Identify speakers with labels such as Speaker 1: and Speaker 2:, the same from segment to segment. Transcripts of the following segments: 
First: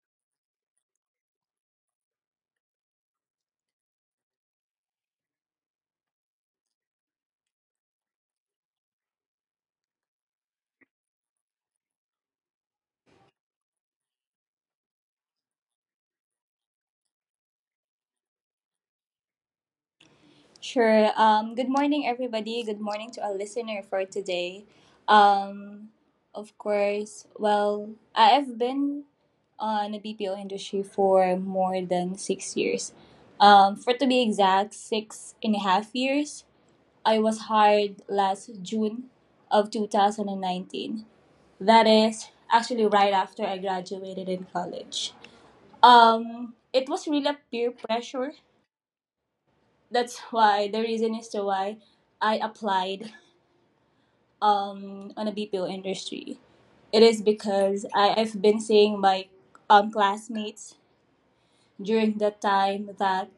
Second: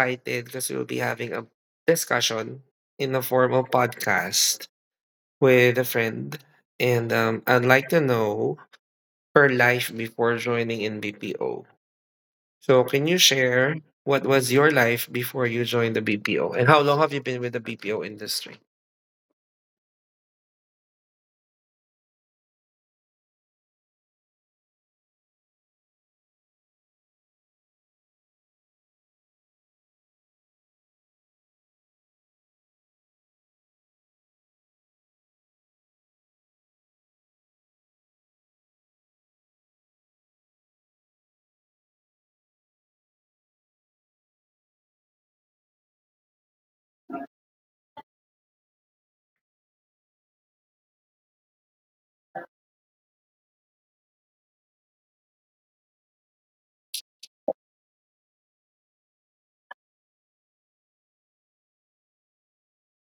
Speaker 1: excited because we'll be having a discussion in the form of podcast with a friend. And I'd like to know her life before joining in BPO. So can you share what was your life before you joined the BPO and how long have you been with the BPO industry?
Speaker 2: Sure. Good morning, everybody. Good morning to our listener for today. Um, of course, well, I've been on the BPO industry for more than 6 years. For to be exact, 6.5 years. I was hired last June of 2019. That is actually right after I graduated in college. It was really a peer pressure, that's why the reason is to why I applied on a BPO industry. It is because I've been seeing my classmates during that time that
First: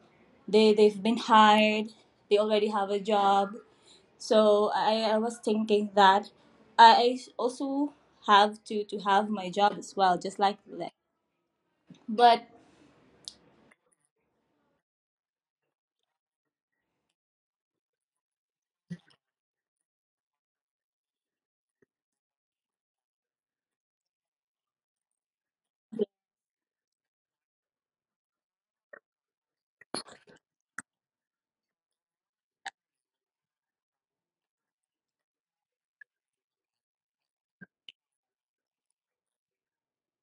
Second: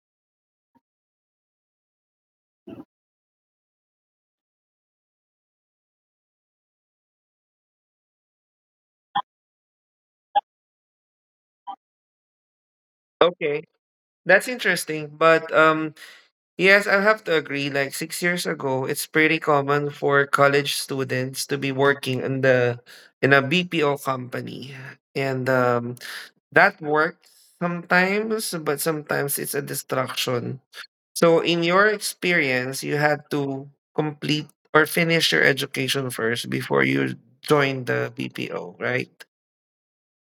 Speaker 2: they've been hired. They already have a job. So I was thinking that I also have to have my job as well, just like them. But
Speaker 1: Okay. That's interesting. But yes, I have to agree. Like 6 years ago, it's pretty common for college students to be working in the in a BPO company, and that works sometimes, but sometimes it's a distraction. So, in your experience, you had to complete or finish your education first before you joined the BPO, right?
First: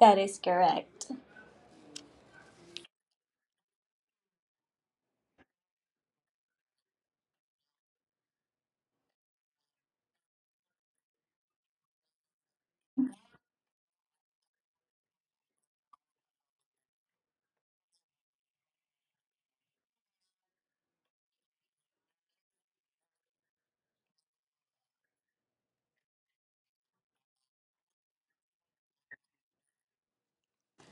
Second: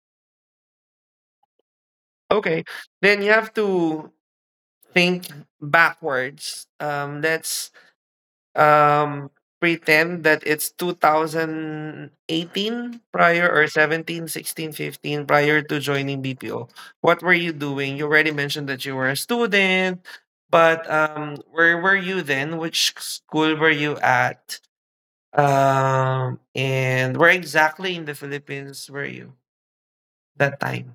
Speaker 2: that is correct.
Speaker 1: Okay, then you have to think backwards. Let's um, pretend that it's 2018 prior or 17, 16, 15 prior to joining BPO. What were you doing? You already mentioned that you were a student, but where were you then? Which school were you at? And where exactly in the Philippines were you that time?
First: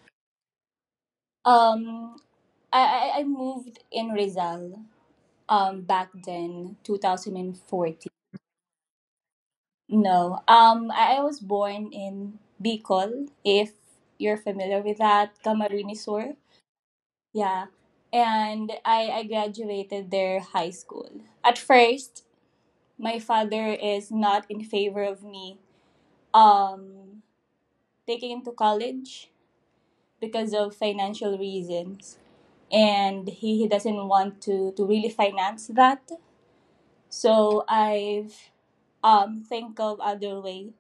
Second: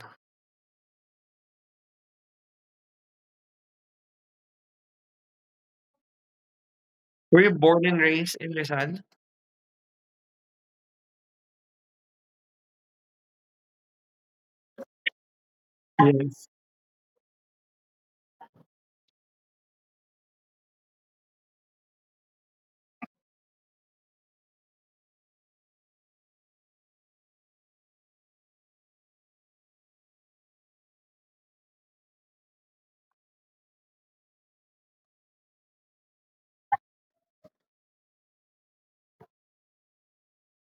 Speaker 2: Um I moved in Rizal back then
Speaker 1: Were you born and
Speaker 2: 2014.
Speaker 1: raised in Rizal?
Speaker 2: No, I was born in Bicol, if you're familiar with that. Sur.
Speaker 1: Yes.
Speaker 2: Yeah, and I graduated their high school. At first, my father is not in favor of me um taking into college because of financial reasons, and he doesn't want to really finance that. So I've think of other way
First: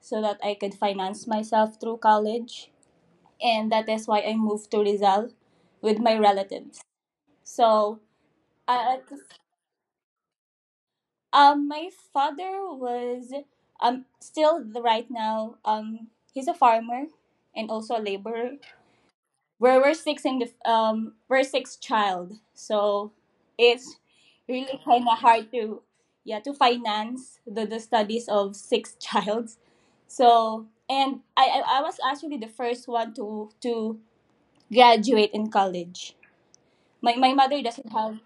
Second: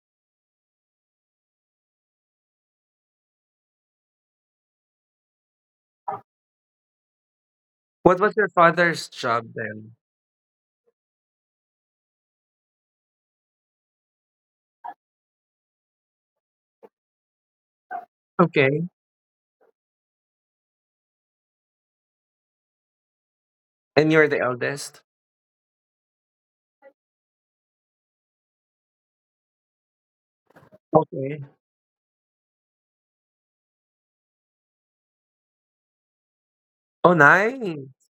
Speaker 2: so that I could finance myself through college, and that is why I moved to Rizal with my relatives. So,
Speaker 1: What was your
Speaker 2: I
Speaker 1: father's job then?
Speaker 2: my father was, still, right now, he's a farmer and also a laborer.
Speaker 1: Okay.
Speaker 2: We're six in the we're six child. So it's
Speaker 1: And you're the
Speaker 2: really
Speaker 1: eldest?
Speaker 2: kind of hard to, yeah, to finance the studies of six childs. So. And I,
Speaker 1: Okay.
Speaker 2: I i was actually the first one to graduate in college. my
Speaker 1: Oh,
Speaker 2: my mother doesn't
Speaker 1: nice.
Speaker 2: have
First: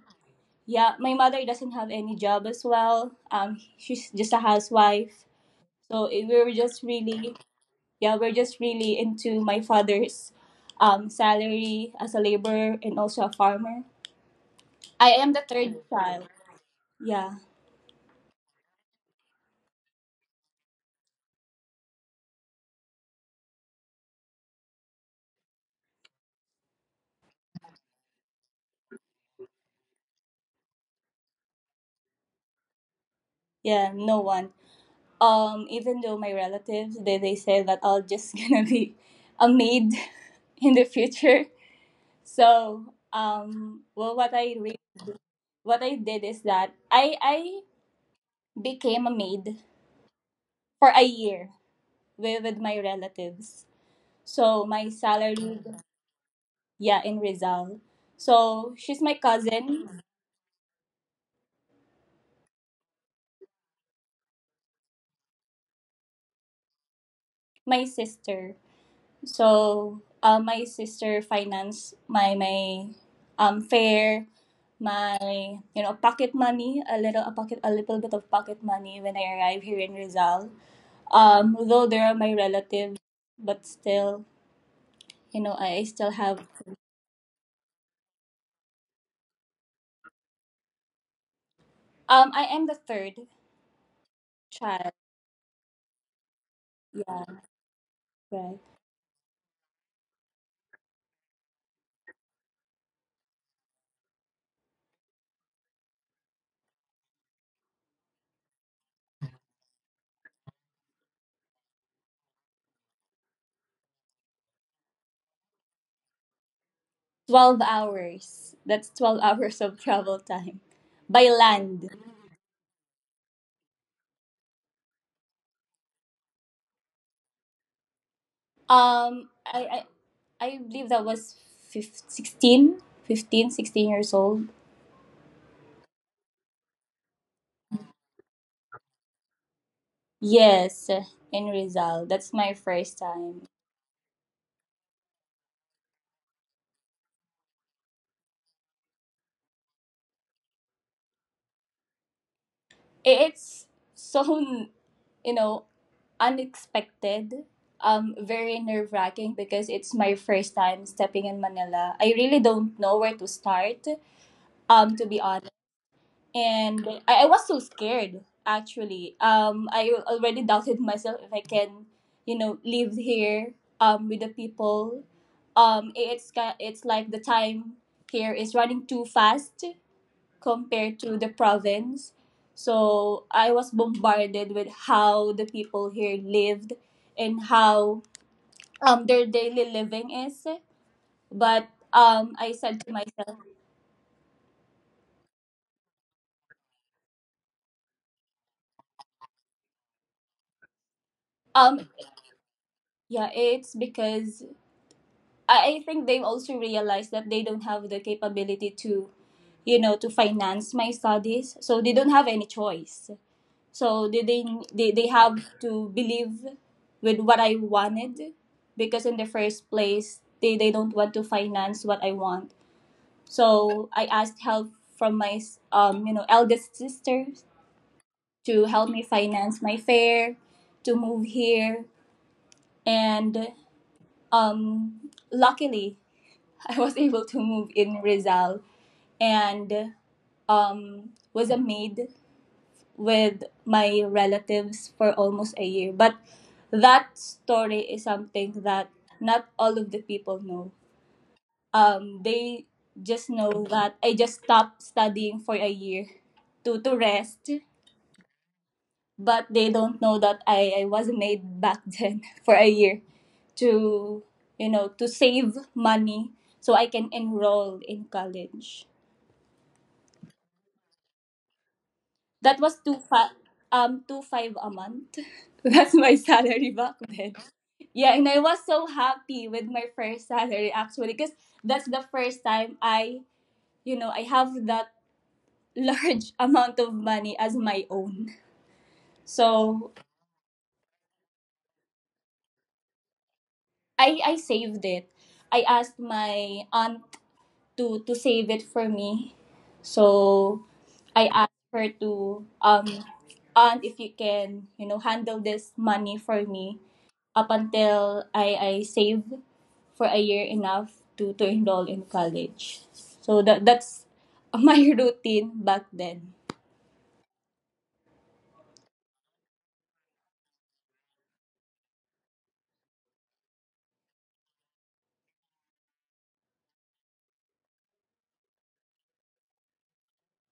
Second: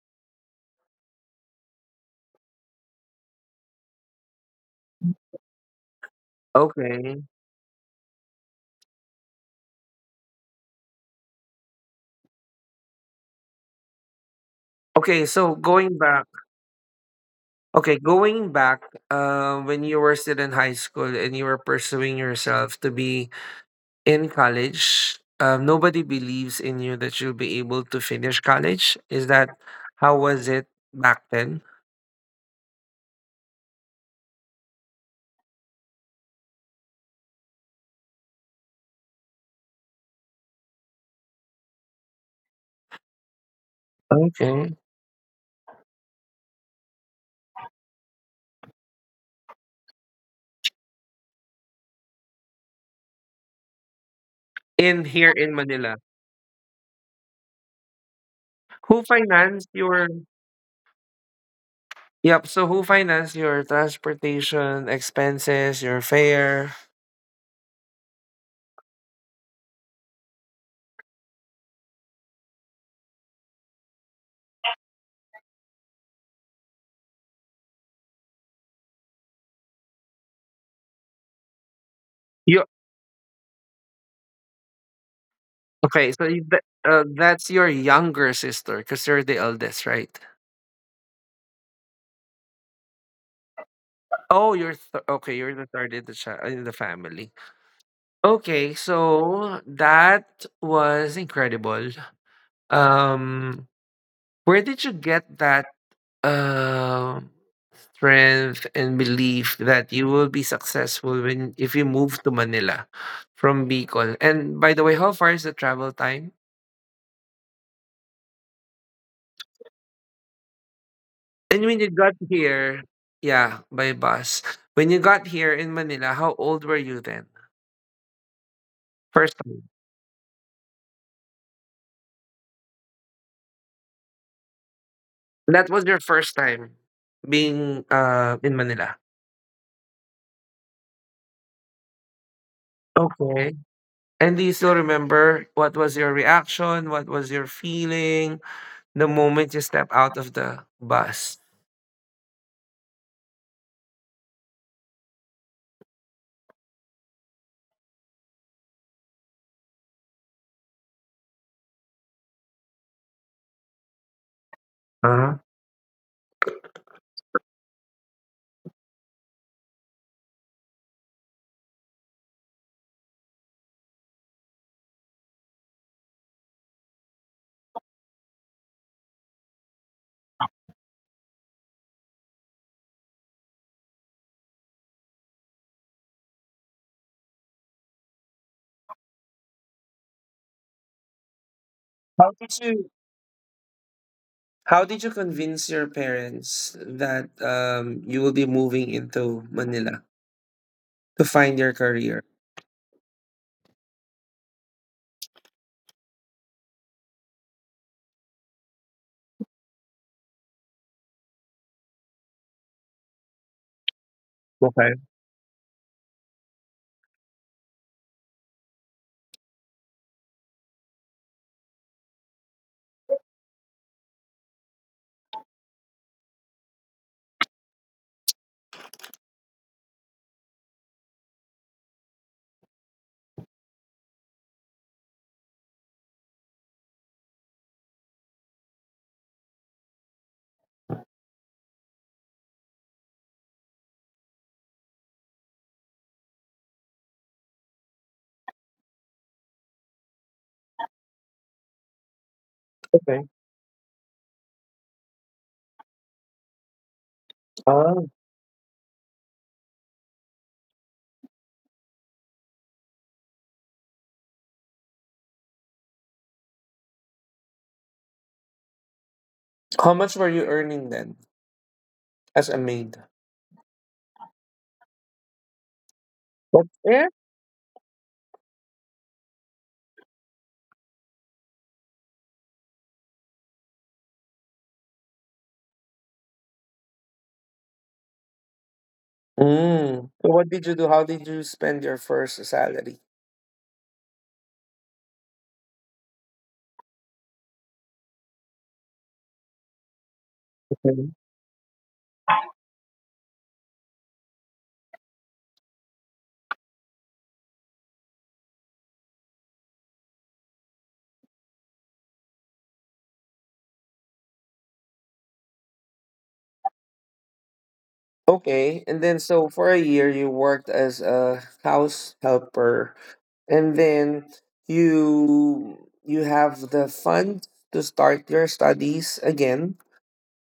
Speaker 2: Yeah, my mother doesn't have any job as well. Um, she's just a housewife. So it, we were just
Speaker 1: Okay.
Speaker 2: really yeah, we're just really into my father's salary as a laborer and also a farmer. I
Speaker 1: Okay,
Speaker 2: am the
Speaker 1: so
Speaker 2: third
Speaker 1: going back,
Speaker 2: child. Yeah,
Speaker 1: okay, going back, when you were still in high school and you were pursuing yourself to be in college, nobody believes in you that you'll be able to finish college. Is that how was it back then?
Speaker 2: yeah, no one. Even though my relatives, they say that I'll just gonna be a maid in the future. So, well,
Speaker 1: Okay.
Speaker 2: what I did is that I became a maid for a year with, my relatives. So my
Speaker 1: In here in
Speaker 2: salary.
Speaker 1: Manila,
Speaker 2: Yeah, in Rizal. So
Speaker 1: who
Speaker 2: she's my
Speaker 1: financed
Speaker 2: cousin.
Speaker 1: your? Yep. So who financed your transportation expenses, your fare?
Speaker 2: My sister. So, my sister finance my fare, my pocket money, a little bit of pocket money when I arrive here in Rizal. Though they are my
Speaker 1: You
Speaker 2: relatives, but still, I
Speaker 1: okay? So
Speaker 2: still
Speaker 1: you,
Speaker 2: have.
Speaker 1: that's your younger sister because you're the eldest, right?
Speaker 2: I am the third
Speaker 1: Oh, you're th
Speaker 2: child.
Speaker 1: okay, you're the third in the chi in the family.
Speaker 2: Yeah, right.
Speaker 1: Okay, so that was incredible. Um, where did you get that um strength and belief that you will be successful when if you move to Manila from Bicol? And by the way, how far is the travel time?
Speaker 2: 12 hours. That's 12 hours of travel time by
Speaker 1: And when you
Speaker 2: land.
Speaker 1: got here, yeah, by bus. When you got here in Manila, how old were you then? First
Speaker 2: Um,
Speaker 1: time.
Speaker 2: I, I believe that was 15, sixteen, 15, 16 years old.
Speaker 1: That was your first time being, in Manila?
Speaker 2: Yes, in Rizal. That's my first
Speaker 1: Okay.
Speaker 2: time.
Speaker 1: And do you still remember what was your reaction? What was your feeling the moment you step out of the bus?
Speaker 2: It's so, you know, unexpected, very nerve wracking because it's my first time stepping in Manila. I really don't know where to start, to be
Speaker 1: Uh-huh.
Speaker 2: honest. And I was so scared actually. Um i already doubted myself if I can, live here with the people. It's like the time here is running too fast compared to the province. So I was bombarded with how the people here lived, and how their daily living is. But
Speaker 1: How
Speaker 2: I
Speaker 1: did
Speaker 2: said to
Speaker 1: you
Speaker 2: myself.
Speaker 1: how did you convince your parents that you will be moving into Manila to find your career?
Speaker 2: Um, yeah, it's because I think they've also realized that they don't have the capability to, to finance my studies. So they don't have any choice. So they they
Speaker 1: Okay.
Speaker 2: they, they have to believe with what I wanted, because in the first place they don't want to finance what I want. So I asked help from my eldest sister to help me finance my fare to move here. And um luckily, I was able to move in Rizal, and was a maid with my relatives for almost a year. But that story is something that not all of the people know. They
Speaker 1: Okay.
Speaker 2: just know that I just stopped studying for a year to, rest,
Speaker 1: Ah,
Speaker 2: but they don't know that I was a maid back then for a year to, to save money so I can enroll in college.
Speaker 1: how much were you earning then as a
Speaker 2: That was
Speaker 1: maid?
Speaker 2: two five a month. That's my
Speaker 1: What?
Speaker 2: salary back
Speaker 1: It?
Speaker 2: then. Yeah, and I was so happy with my first salary actually, because that's the first time I you know I have that large amount of money as my own. So
Speaker 1: Mm. So what did you do? How did you spend your first salary?
Speaker 2: I saved it. I asked my aunt to save it for me. So I asked her to, aunt, if you can, handle this money for me up until I save for a year enough to enroll in college. So that's my routine back then.
Speaker 1: Okay, and then so for a year you worked as a house helper, and then you have the funds to start your studies again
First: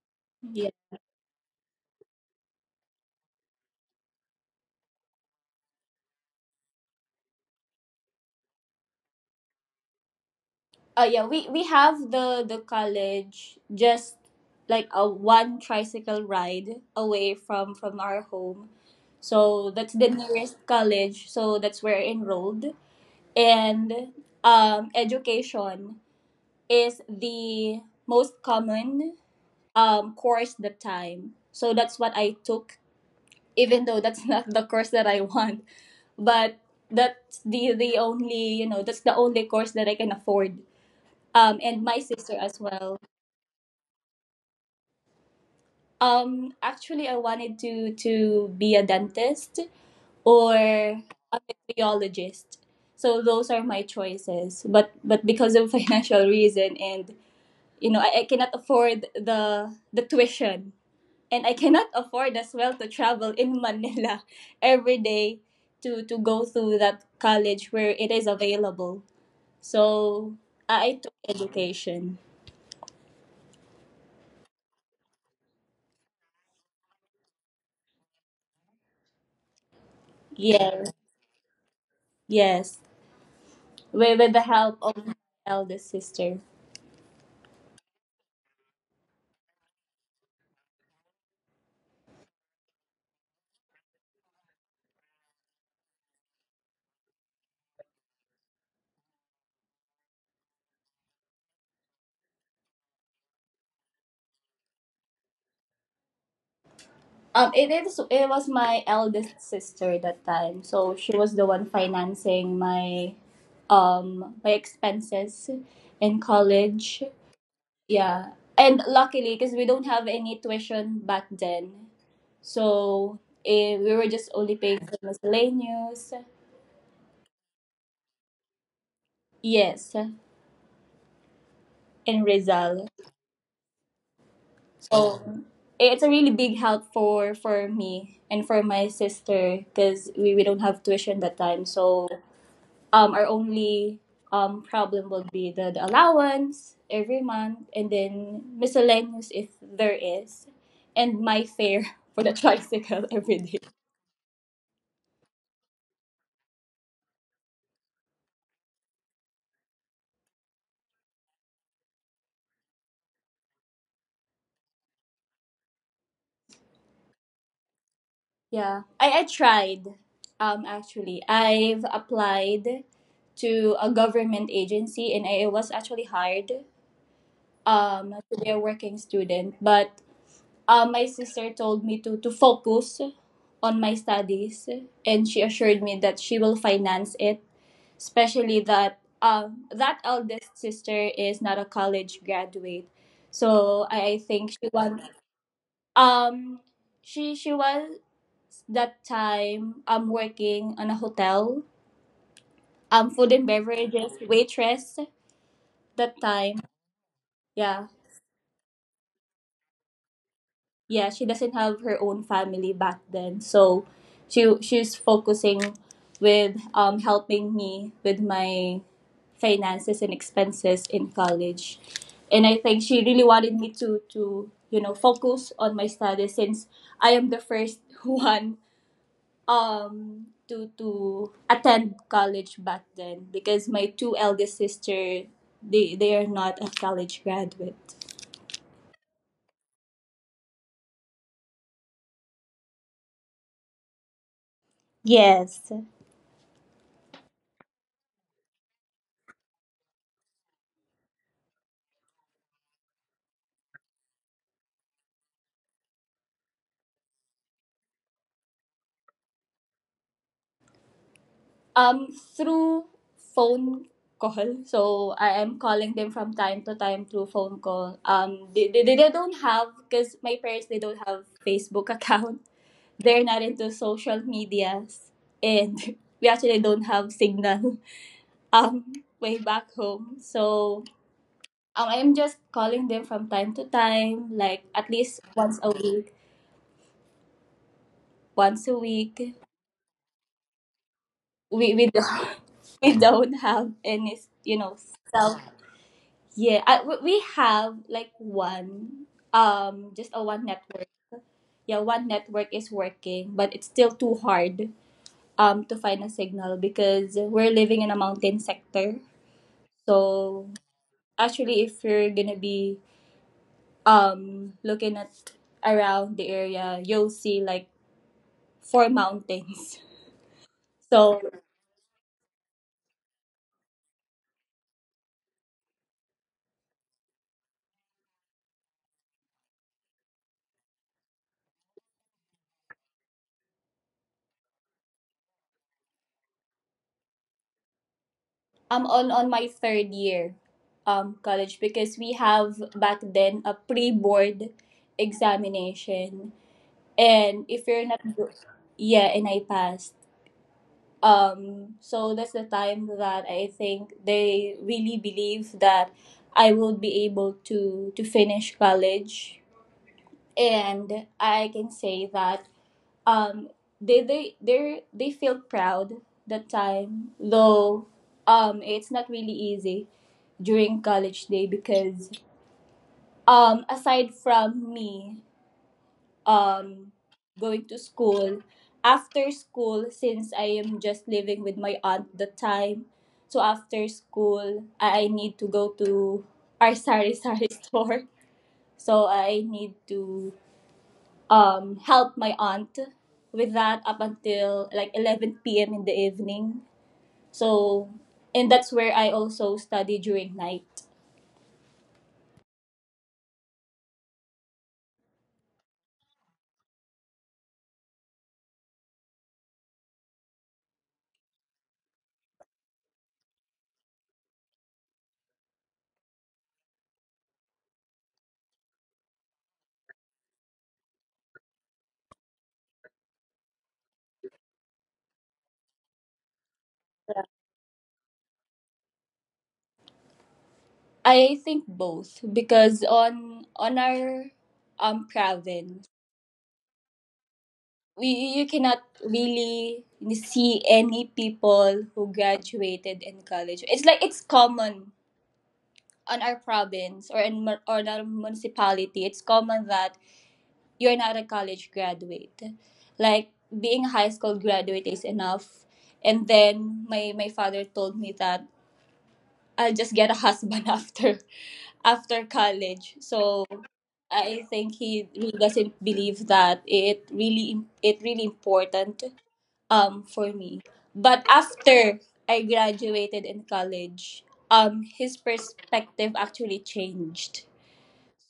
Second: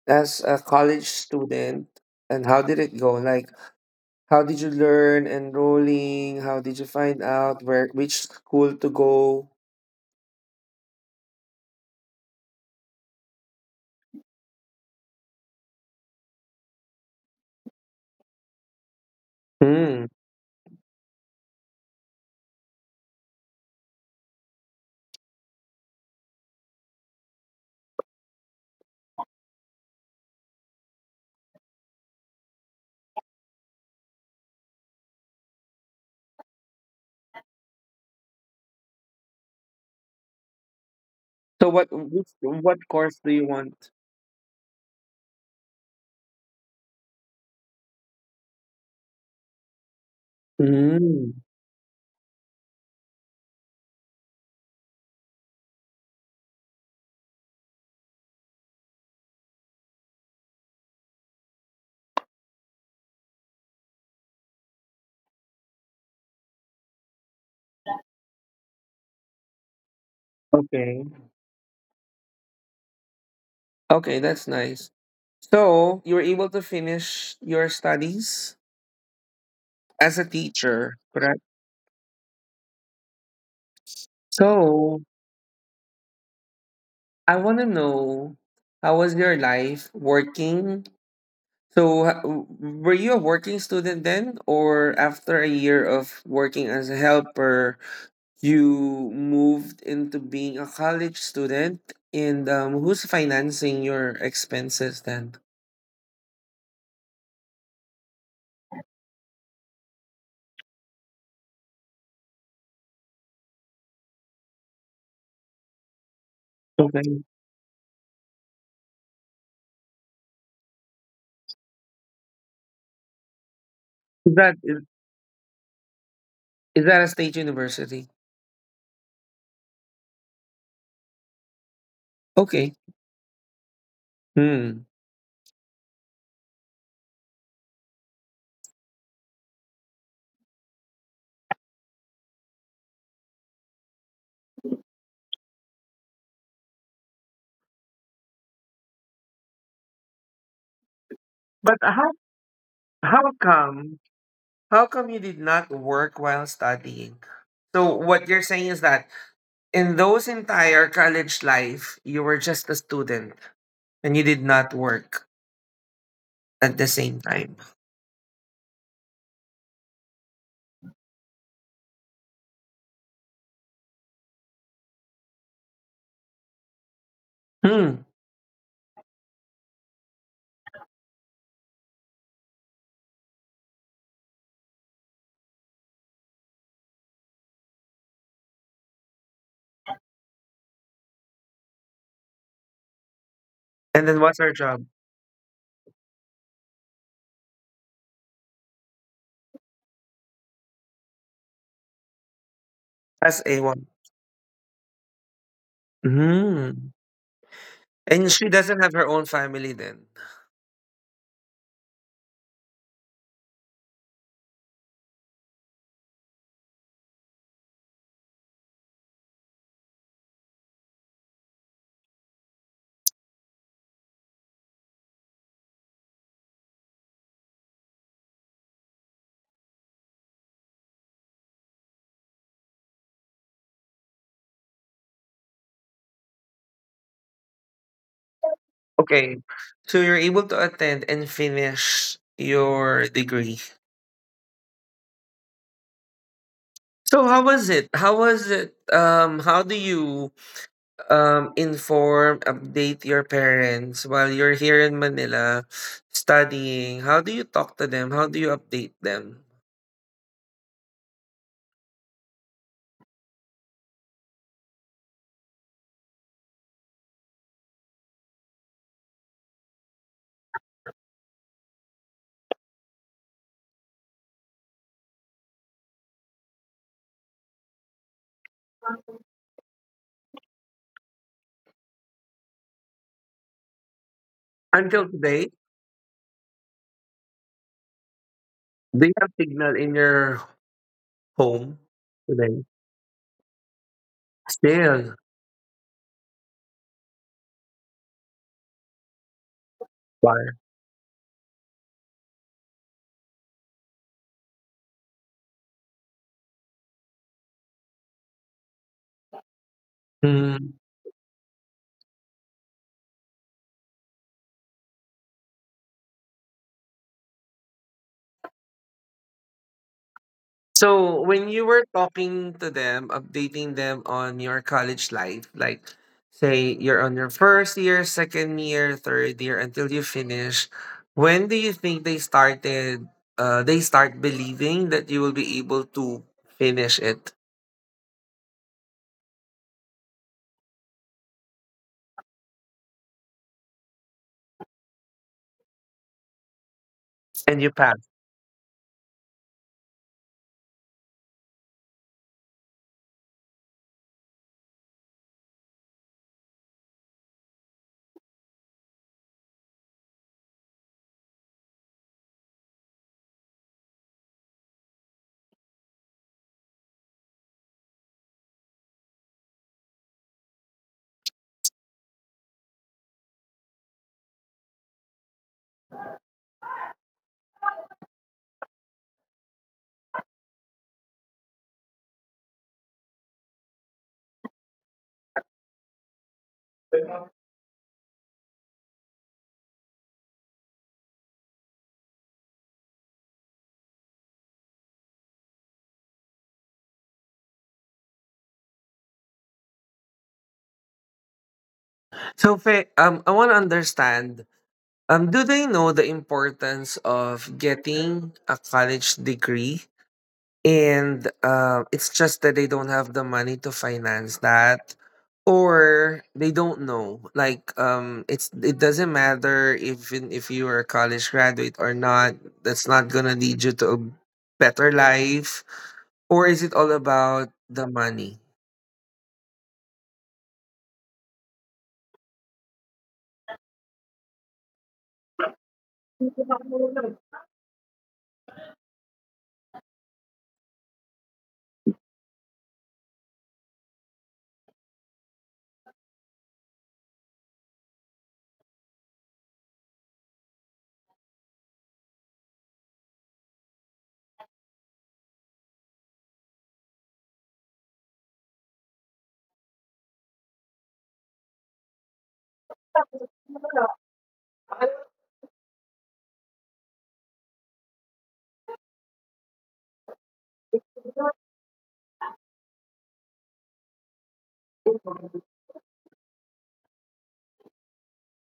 Speaker 1: as a
Speaker 2: Yeah.
Speaker 1: college student. And how did it go? Like, how did you learn enrolling? How did you find out where which school to go?
Speaker 2: Yeah, we have the college just like a one tricycle ride away from, our home. So that's the
Speaker 1: Hmm.
Speaker 2: nearest college. So that's where I enrolled. And, education is the most common, course that time. So that's what I took, even though that's not the course that I want. But that's the only course that I can afford,
Speaker 1: So
Speaker 2: and my
Speaker 1: what
Speaker 2: sister
Speaker 1: which,
Speaker 2: as
Speaker 1: what
Speaker 2: well.
Speaker 1: course do you want?
Speaker 2: Actually, I wanted to be a dentist or a
Speaker 1: Hmm.
Speaker 2: radiologist. So those are my choices. But, because of financial reason, and I cannot afford the tuition. And I cannot afford as well to travel in Manila every day to go through that college where it is available. So I
Speaker 1: Okay.
Speaker 2: took education.
Speaker 1: Okay, that's nice. So you were able to finish your studies as a
Speaker 2: Yeah.
Speaker 1: teacher, correct?
Speaker 2: Yes. With the help
Speaker 1: So
Speaker 2: of my eldest sister.
Speaker 1: I want to know how was your life working? So were you a working student then, or after a year of working as a helper, you moved into being a college student? And who's financing your expenses then?
Speaker 2: It was my eldest sister that time, so she was the one financing my expenses in college.
Speaker 1: Okay,
Speaker 2: Yeah, and luckily, because we don't have any tuition back then, so, we were just
Speaker 1: is
Speaker 2: only
Speaker 1: that
Speaker 2: paying
Speaker 1: is,
Speaker 2: for miscellaneous.
Speaker 1: is that a state university?
Speaker 2: Yes, in
Speaker 1: Okay.
Speaker 2: Rizal.
Speaker 1: Hmm.
Speaker 2: So it's a really big help for, me and for my sister, because we don't have tuition that time. So our only problem will be the allowance every month, and then miscellaneous if there is, and my
Speaker 1: But
Speaker 2: fare
Speaker 1: how
Speaker 2: for the tricycle every
Speaker 1: how
Speaker 2: day.
Speaker 1: come How come you did not work while studying? So what you're saying is that in those entire college life, you were just a student and you did not work at the same time.
Speaker 2: Yeah. I tried, actually. I've applied to a government agency, and I was actually hired
Speaker 1: Hmm.
Speaker 2: to be a working student. But. My sister told me to, focus on my studies, and she assured me that she will finance it, especially that, that eldest sister is not a college graduate. So
Speaker 1: And then
Speaker 2: I
Speaker 1: what's her
Speaker 2: think she
Speaker 1: job?
Speaker 2: was. Um she she was that time, working on a hotel, food
Speaker 1: As
Speaker 2: and
Speaker 1: a one.
Speaker 2: beverages waitress that time.
Speaker 1: Hmm.
Speaker 2: Yeah.
Speaker 1: And she doesn't have her own family then.
Speaker 2: Yeah, she doesn't have her own family back then. So she's focusing with, helping me with my finances and expenses in college. And I think she really wanted me to focus on my studies, since I am the first one, to attend college back then, because my two eldest sister, they are not a college graduate.
Speaker 1: Okay. So you're able to attend and finish your degree.
Speaker 2: Yes.
Speaker 1: So how was it? How was it? How do you inform, update your parents while you're here in Manila studying? How do you talk to them? How do you update them?
Speaker 2: Um, through phone call. So I am calling them from time to time through phone call. They don't have, because my parents, they don't have Facebook account. They're not into social medias. And we actually don't have signal um, way back home. So, I'm just calling them from time to time, like at
Speaker 1: Until
Speaker 2: least
Speaker 1: today,
Speaker 2: once a week, once a
Speaker 1: do you
Speaker 2: week.
Speaker 1: have signal in your
Speaker 2: We,
Speaker 1: home
Speaker 2: we, don't,
Speaker 1: today?
Speaker 2: we don't have any, you know,
Speaker 1: Still.
Speaker 2: self. Yeah, we have like one, just a
Speaker 1: Why?
Speaker 2: one network. Yeah, one network is working, but it's still too hard to find a signal because we're living in a mountain sector. So
Speaker 1: Hmm.
Speaker 2: actually, if you're gonna be looking at around the area, you'll see like four mountains.
Speaker 1: So
Speaker 2: So
Speaker 1: when you were talking to them, updating them on your college life, like say you're on your first year, second year, third year until you finish, when do you think they started they start believing that you will be able to finish it
Speaker 2: I'm on my third year, college because we have back then a pre-board examination, and
Speaker 1: and
Speaker 2: if
Speaker 1: you
Speaker 2: you're
Speaker 1: pass?
Speaker 2: not do- Yeah, and I passed. So that's the time that I think they really believe that I will be able to finish college. And I can say that um they feel proud that time. Though, it's not really easy during college day because, aside from me, um going to school, after school, since I am just living with my aunt the time. So after school I need to go to our sari sari store. So I need to help my aunt with that up until like 11 p.m. in the evening. So, and that's where I also study during night.
Speaker 1: So Fe, I want to understand do they know the importance of getting a college degree? And it's just that they don't have the money to finance that, or they don't know. Like, it doesn't matter if you are a college graduate or not. That's not gonna lead you to a better life. Or is it all about the money?
Speaker 2: I think both, because on our province, we you cannot really see any people who graduated in college. It's like it's common on our province, or or in our municipality. It's common that you're not a college graduate. Like being a high school graduate is enough. And then my father told me that I'll just get a husband after college. So I think he really doesn't believe that it really important for me. But after I graduated in college, his perspective actually changed.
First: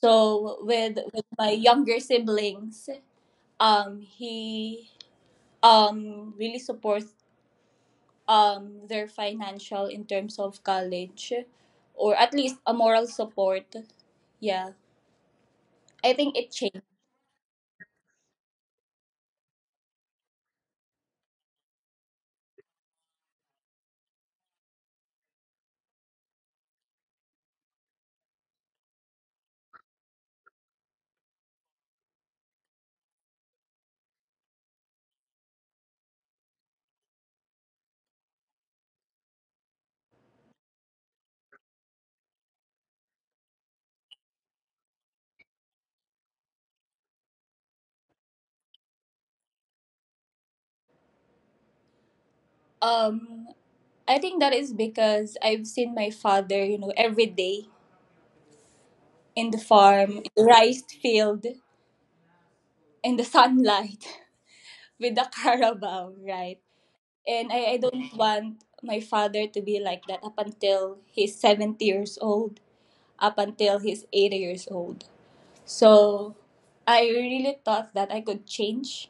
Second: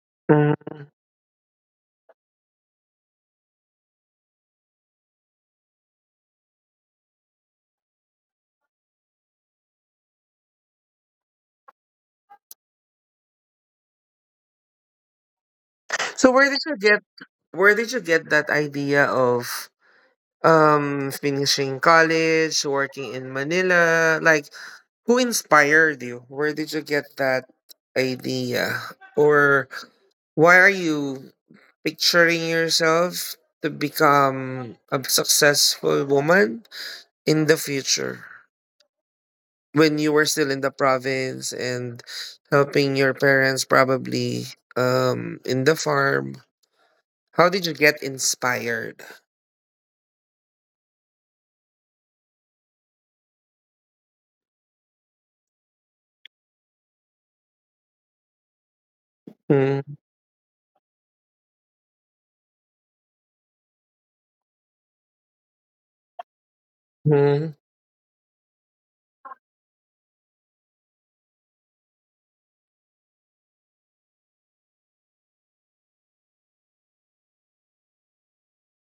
Speaker 2: So
Speaker 1: Mhm.
Speaker 2: with my younger siblings, he really supports their financial in terms of college, or at least a moral support. Yeah. I think
Speaker 1: So
Speaker 2: it
Speaker 1: where did
Speaker 2: changed.
Speaker 1: you get where did you get that idea of finishing college, working in Manila, like who inspired you? Where did you get that idea? Or why are you picturing yourself to become a successful woman in the future when you were still in the province and helping your parents, probably in the farm? How did you get inspired?
Speaker 2: Um I think that is because I've seen my father, every day in the farm, in the rice field. And the sunlight with the Carabao, right? And I,
Speaker 1: Mhm.
Speaker 2: I don't want my father to be like that up until he's 70 years old, up until he's 80 years old. So I really thought that I could change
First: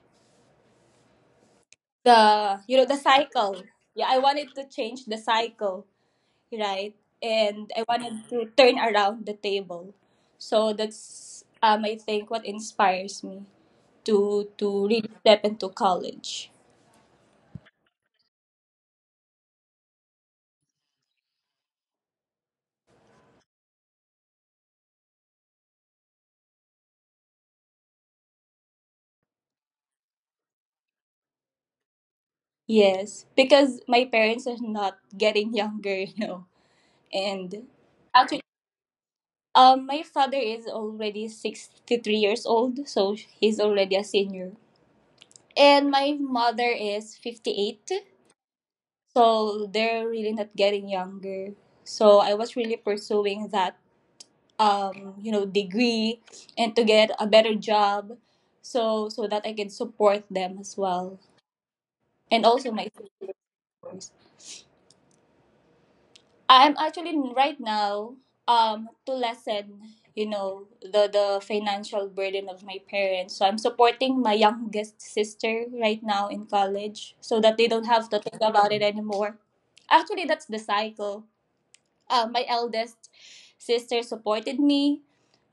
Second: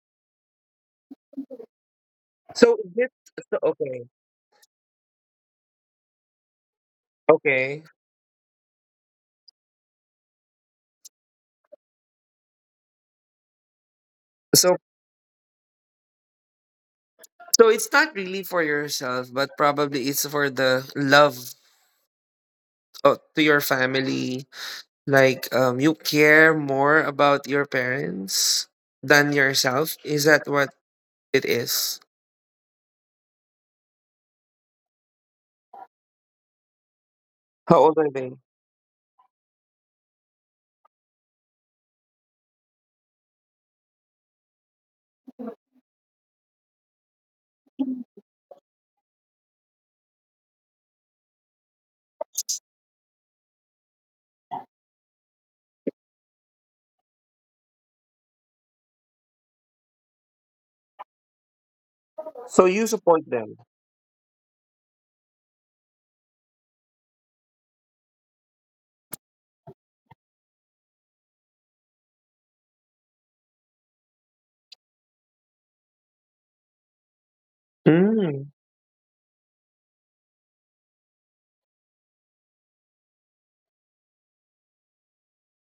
Speaker 2: the,
Speaker 1: So
Speaker 2: you know, the
Speaker 1: is it? So,
Speaker 2: cycle.
Speaker 1: okay.
Speaker 2: Yeah, I wanted to change the cycle, right? And I
Speaker 1: Okay.
Speaker 2: wanted to turn around the table. So that's, I think, what inspires me to
Speaker 1: So
Speaker 2: to really step into college.
Speaker 1: so it's not really for yourself, but probably it's for the love, to your family. Like, you care more about your parents than yourself. Is that what it is?
Speaker 2: Yes, because my parents are not getting younger. And
Speaker 1: How old are they?
Speaker 2: actually, my father is already 63 years old, so he's already a senior. And my mother is 58, so they're really not getting younger. So I was really pursuing that degree and to get a better job, so that I can support them as well. And
Speaker 1: So
Speaker 2: also
Speaker 1: you
Speaker 2: my sisters.
Speaker 1: support
Speaker 2: Of
Speaker 1: them.
Speaker 2: course. I'm actually right now to lessen, the financial burden of my parents. So I'm supporting my youngest sister right now in college so that they don't have to think
Speaker 1: Mm.
Speaker 2: about it anymore. Actually, that's the cycle. My eldest sister supported me.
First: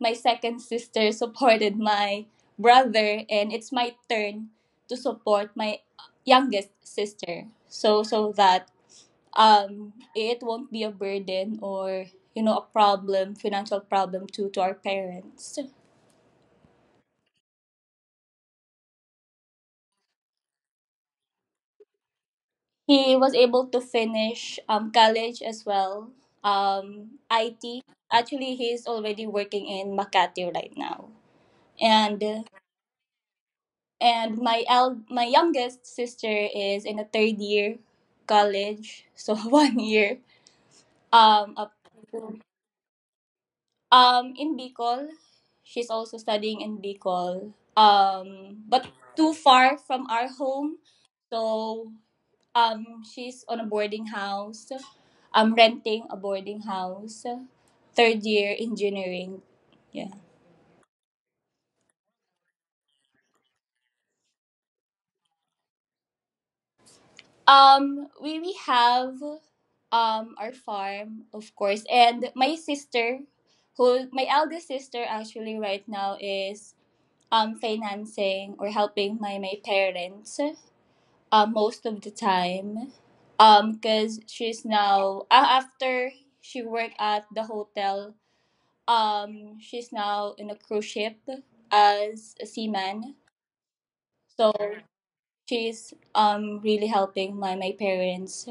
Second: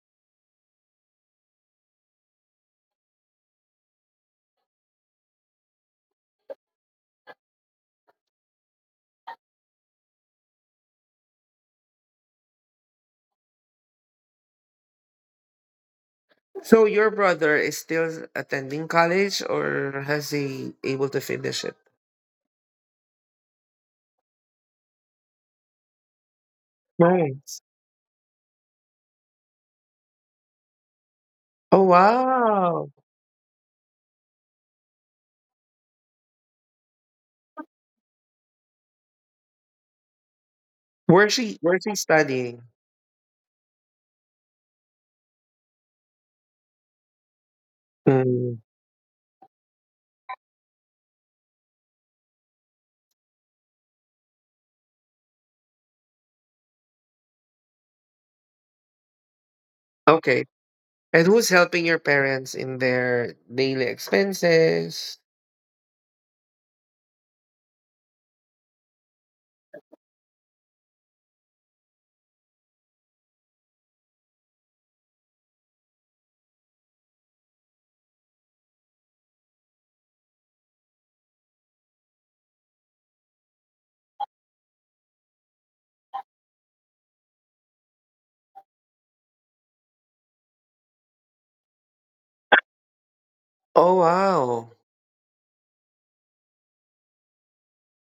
Speaker 2: My second sister supported my brother, and it's my turn to support my youngest sister. So that it won't be a burden or a problem financial problem to our parents.
Speaker 1: So your brother is still attending college or has he able to finish it?
Speaker 2: He was able to finish college as well, IT.
Speaker 1: Nice.
Speaker 2: Actually, he's already working in Makati right now.
Speaker 1: Oh
Speaker 2: and
Speaker 1: wow.
Speaker 2: and my youngest sister is in a third year college, so one year
Speaker 1: Where's
Speaker 2: up.
Speaker 1: he where's he studying?
Speaker 2: In Bicol, she's also studying in Bicol. But
Speaker 1: Mm.
Speaker 2: too far from our home, so um, she's on a boarding house. I'm renting a boarding house. Third year engineering. Yeah.
Speaker 1: Okay. And who's helping your parents in their daily expenses?
Speaker 2: We have our farm, of course, and my sister, who, my eldest sister actually right now is financing or helping my parents, most of the time, because she's now after she worked at the hotel. She's now in a cruise ship, as a seaman.
Speaker 1: Oh
Speaker 2: So
Speaker 1: wow.
Speaker 2: she's really helping my parents,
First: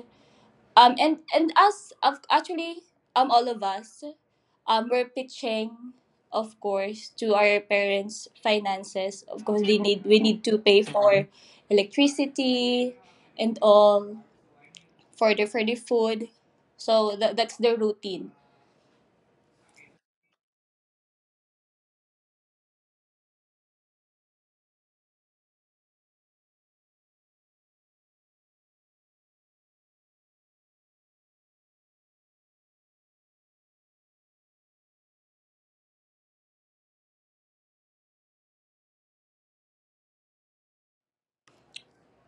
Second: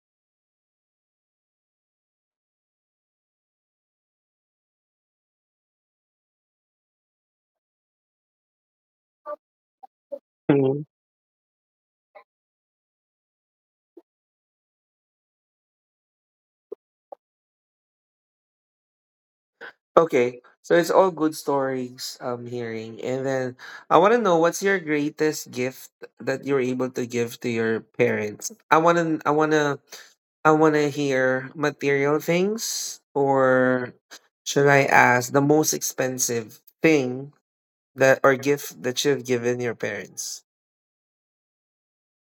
Speaker 2: and us, of actually, all of us, we're pitching, of course, to our parents finances. Of course, they need we need to
Speaker 1: Mhm.
Speaker 2: pay for electricity and all, for the food. So that's the routine.
Speaker 1: Okay. So it's all good stories I'm hearing. And then I want to know what's your greatest gift that you're able to give to your parents? I want to I want to I want to hear material things or should I ask the most expensive thing that or gift that you've given your parents?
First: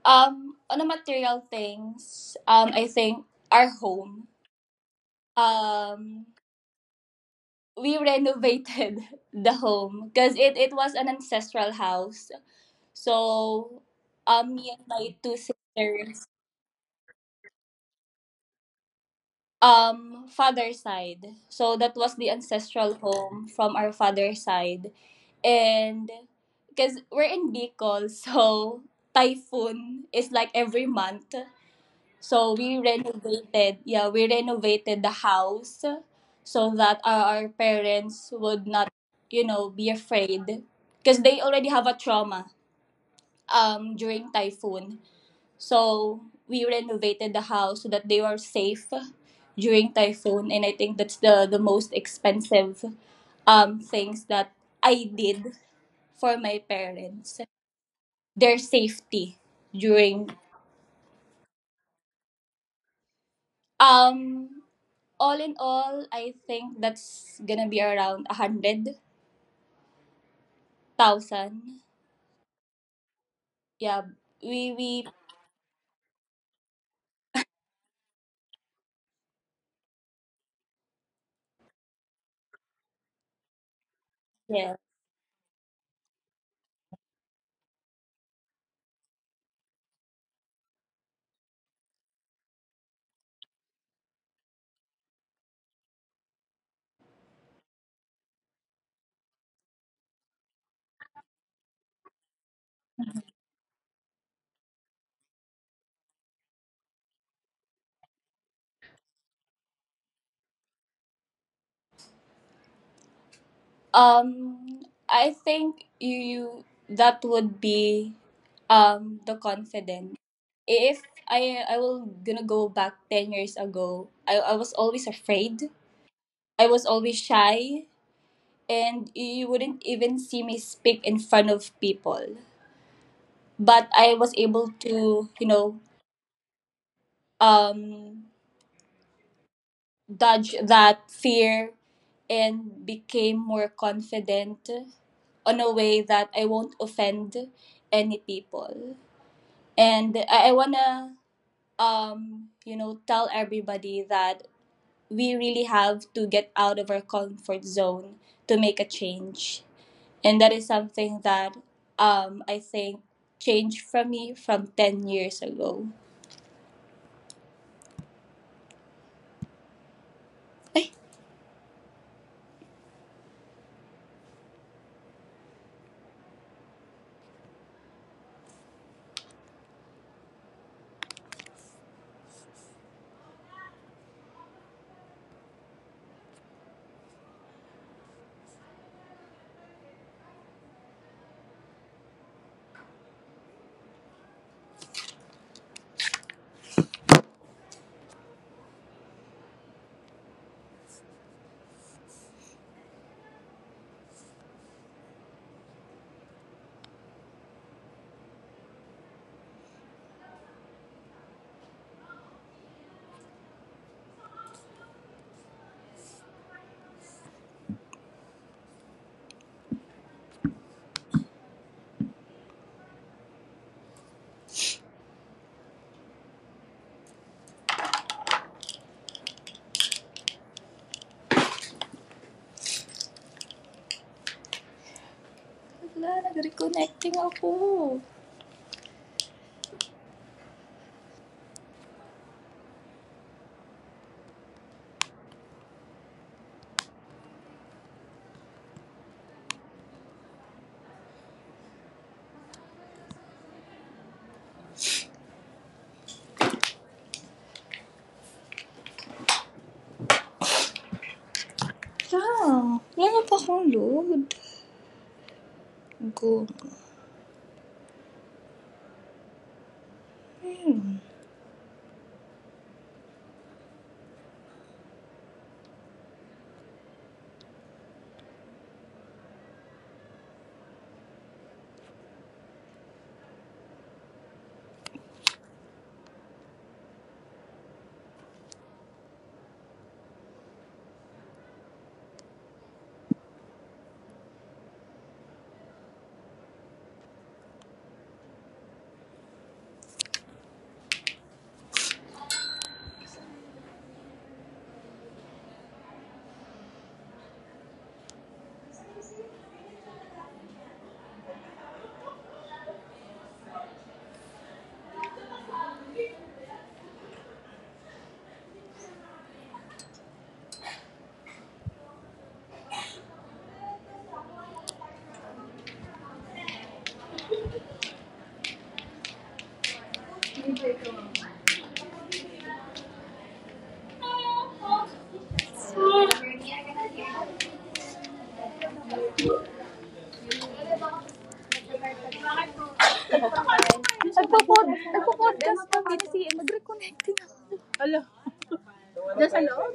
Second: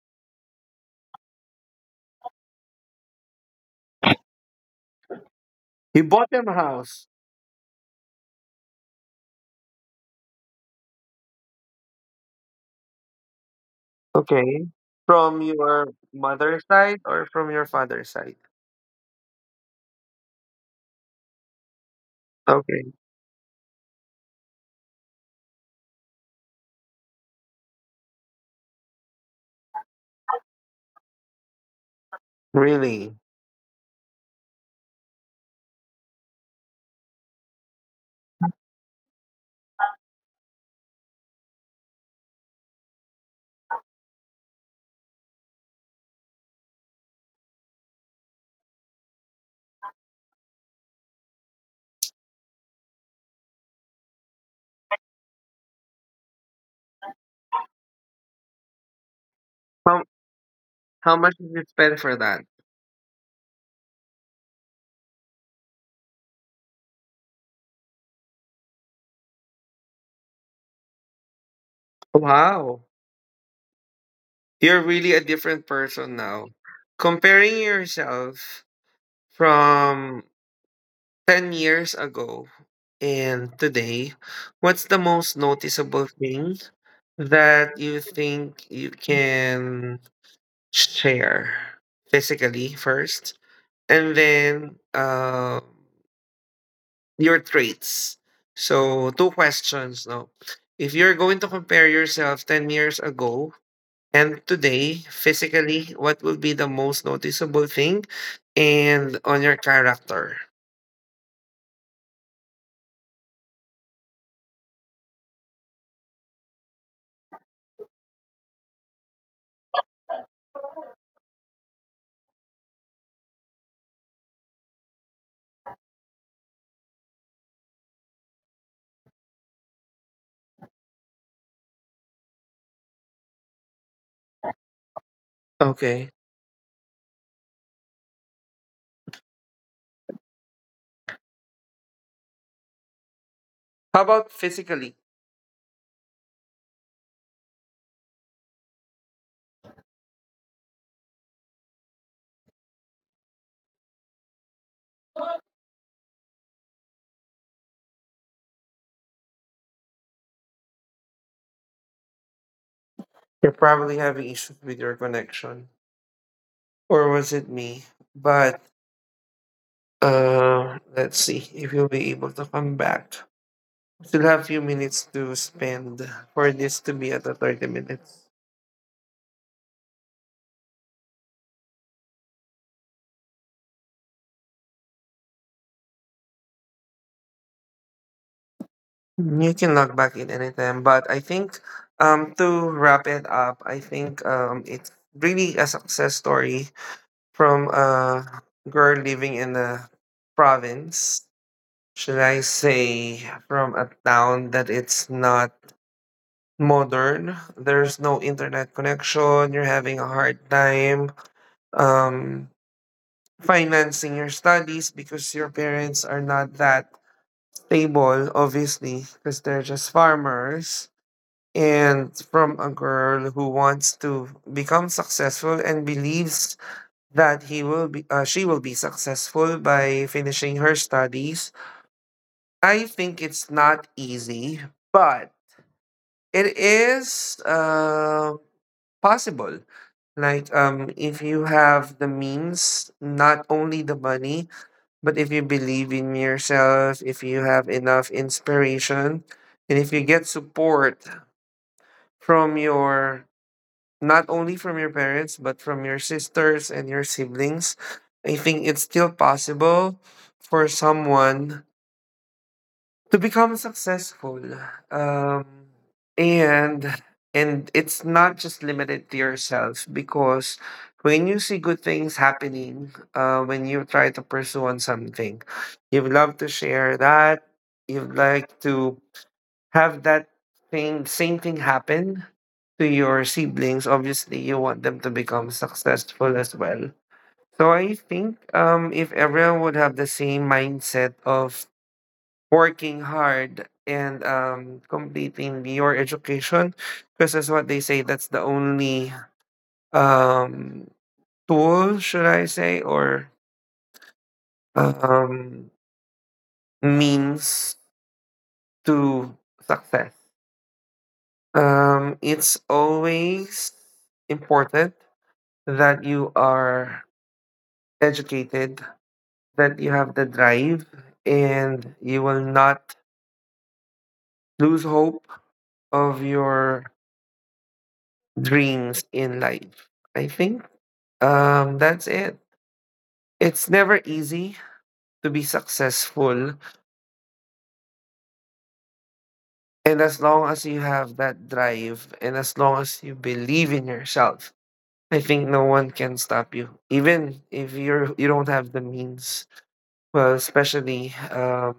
Speaker 2: On the material things, I think, our home.
Speaker 1: You
Speaker 2: Um,
Speaker 1: bought them a house.
Speaker 2: we renovated the home because it was an ancestral house. So,
Speaker 1: Okay.
Speaker 2: um, me and my
Speaker 1: From
Speaker 2: two
Speaker 1: your
Speaker 2: sisters,
Speaker 1: mother's side or from your father's side?
Speaker 2: um, father side. So that was the
Speaker 1: Okay.
Speaker 2: ancestral home from our father side, and because we're in Bicol, so typhoon is like every month. So we
Speaker 1: Really?
Speaker 2: renovated, yeah, we renovated the house so that our parents would not, be afraid, because they already have a trauma during typhoon. So we renovated the house so that they were safe during typhoon, and I think that's the most expensive things that I did for my parents.
Speaker 1: How
Speaker 2: Their safety
Speaker 1: how much did you
Speaker 2: during
Speaker 1: spend for that?
Speaker 2: um all in all, I think, that's gonna be around a hundred
Speaker 1: Wow.
Speaker 2: thousand.
Speaker 1: You're really a different
Speaker 2: Yeah,
Speaker 1: person now.
Speaker 2: we
Speaker 1: Comparing yourself from 10 years ago and today, what's the most noticeable thing
Speaker 2: yeah.
Speaker 1: that you think you can share physically first? And then your traits. So, two questions, no? If you're going to compare yourself 10 years ago and today physically, what will be the most noticeable thing and on your character?
Speaker 2: Um, I think you that would be the confidence. If I will gonna go back 10 years ago, I was always afraid. I was always shy, and you wouldn't even see me speak in front of people. But
Speaker 1: Okay.
Speaker 2: I was able to um dodged that fear
Speaker 1: How about
Speaker 2: and
Speaker 1: physically?
Speaker 2: became more confident, on a way that I won't offend any people. And I wanna tell everybody that we really have to get out of our comfort zone to make a change. And that is something
Speaker 1: You're
Speaker 2: that
Speaker 1: probably having
Speaker 2: um
Speaker 1: issues
Speaker 2: I
Speaker 1: with your
Speaker 2: think
Speaker 1: connection.
Speaker 2: changed from me from
Speaker 1: Or
Speaker 2: ten
Speaker 1: was
Speaker 2: years
Speaker 1: it me?
Speaker 2: ago.
Speaker 1: But let's see if you'll be able to come back. Still have few minutes to spend for this to be at a 30 minute. You can log back in anytime, but I think, to wrap it up, I think it's really a success story from a girl living in a province. Should I say from a town that it's not modern? There's no internet connection. You're having a hard time um financing your studies because your parents are not that stable, obviously, because they're just farmers. And from a girl who wants to become successful and believes that he will be she will be successful by finishing her studies, I think it's not easy, but it is,
Speaker 2: Wala, nag-reconnecting ako.
Speaker 1: possible. Like, if you have the means, not only the money, but if you believe in yourself, if you have enough inspiration, and if you get support from your not only from your parents but from your sisters and your siblings, I think it's still possible for someone to become successful.
Speaker 2: Yeah, wala pa
Speaker 1: um
Speaker 2: akong load.
Speaker 1: and and it's not
Speaker 2: Go.
Speaker 1: just limited to yourself, because when you see good things happening, when you try to pursue on something, you'd love to share that. You'd like to have that thing same thing happen to your siblings. Obviously, you want them to become successful as well. So I think, if everyone would have the same mindset of working hard and completing your education, because that's what they say, that's the only um tool, should I say, or um means to success. It's always important that you are educated, that you have the drive, and you will not lose hope of your dreams in life. I think, that's it. It's never easy to be successful. And as long as you have that drive and as long as you believe in yourself, I think no one can stop you, even
Speaker 2: Nagpo-podcast.
Speaker 1: if you don't have the means.
Speaker 2: Ala,
Speaker 1: Well, especially,
Speaker 2: diyan sa loob?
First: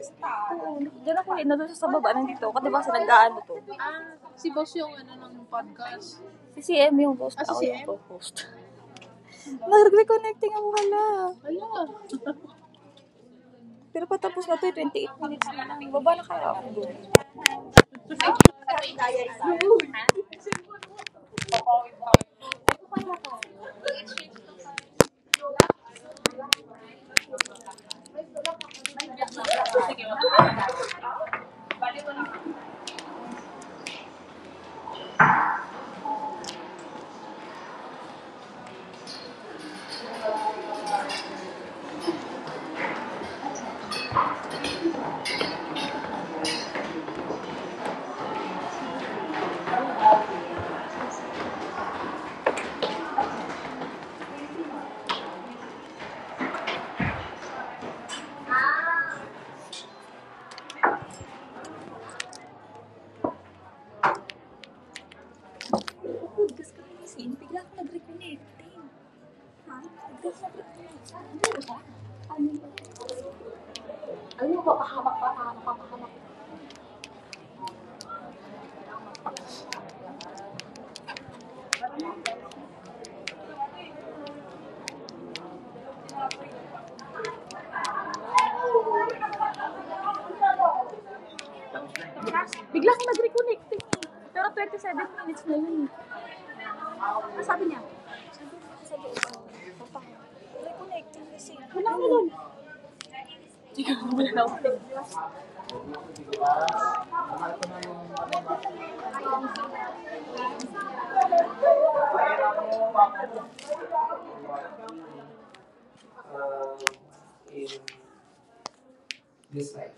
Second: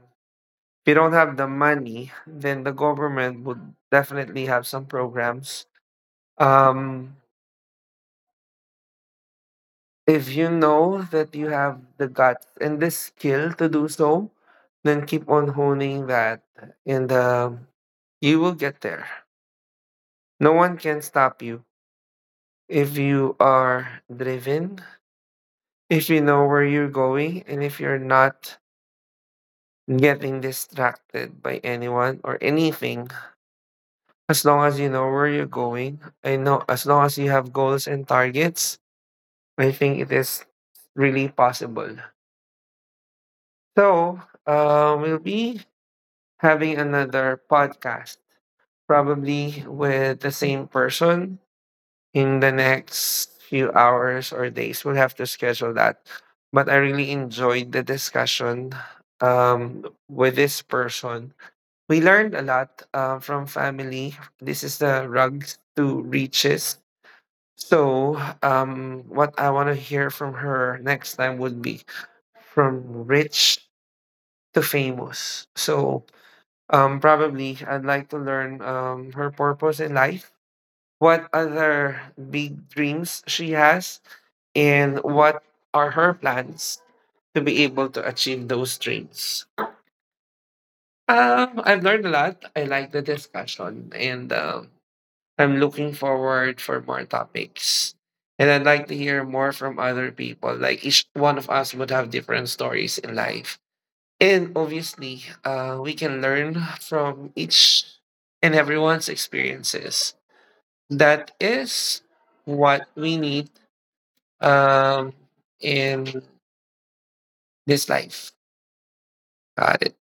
Speaker 1: if you don't have the
Speaker 2: Ano ba
Speaker 1: money,
Speaker 2: nandito?
Speaker 1: then
Speaker 2: Kasi
Speaker 1: the
Speaker 2: diba sa nag-aano
Speaker 1: government
Speaker 2: to?
Speaker 1: would
Speaker 2: Ah,
Speaker 1: definitely
Speaker 2: si
Speaker 1: have
Speaker 2: boss
Speaker 1: some
Speaker 2: yung ano ng
Speaker 1: programs.
Speaker 2: podcast. Si CM
Speaker 1: Um,
Speaker 2: yung host. Ah, si Ako CM? Yung co-host.
Speaker 1: if you
Speaker 2: Nag-reconnecting ako
Speaker 1: know
Speaker 2: wala.
Speaker 1: that you
Speaker 2: Ala,
Speaker 1: have the guts and the skill to do
Speaker 2: pero
Speaker 1: so,
Speaker 2: patapos na to, eh,
Speaker 1: then
Speaker 2: 28
Speaker 1: keep on honing
Speaker 2: na
Speaker 1: that,
Speaker 2: kaya.
Speaker 1: and you will get there. No one can stop you if you are driven, if you know where you're going, and if you're not getting distracted by anyone or anything. As long as you know where you're going, I know as long as you have goals and targets, I think it is really possible. So, we'll be having another podcast, probably with the same person in the next few hours or days. We'll have to schedule that. But I really enjoyed the discussion, um, with this person. We learned a lot, from family. This is the rugs to
Speaker 2: Podcast
Speaker 1: riches.
Speaker 2: ka kasi, bigla ka
Speaker 1: So,
Speaker 2: nag-reconnecting.
Speaker 1: what I want
Speaker 2: Ha?
Speaker 1: to hear from her next time would be from rich to famous. So, probably I'd like to learn, her purpose in life, what other big dreams she has, and what are her plans to be able to achieve those dreams. I've learned a lot. I
Speaker 2: Bigla
Speaker 1: like the
Speaker 2: akong nag-reconnecting
Speaker 1: discussion,
Speaker 2: eh.
Speaker 1: and
Speaker 2: Pero 27 minutes na
Speaker 1: I'm
Speaker 2: yun.
Speaker 1: looking forward for more
Speaker 2: Ano sabi niya?
Speaker 1: topics. And I'd like to hear more from other people. Like each one of us would
Speaker 2: Ano
Speaker 1: have
Speaker 2: yun?
Speaker 1: different stories in life.
Speaker 2: Wala na
Speaker 1: And
Speaker 2: ako.
Speaker 1: obviously, we can learn from each and everyone's experiences. That is what we need, um, in this life. Got it.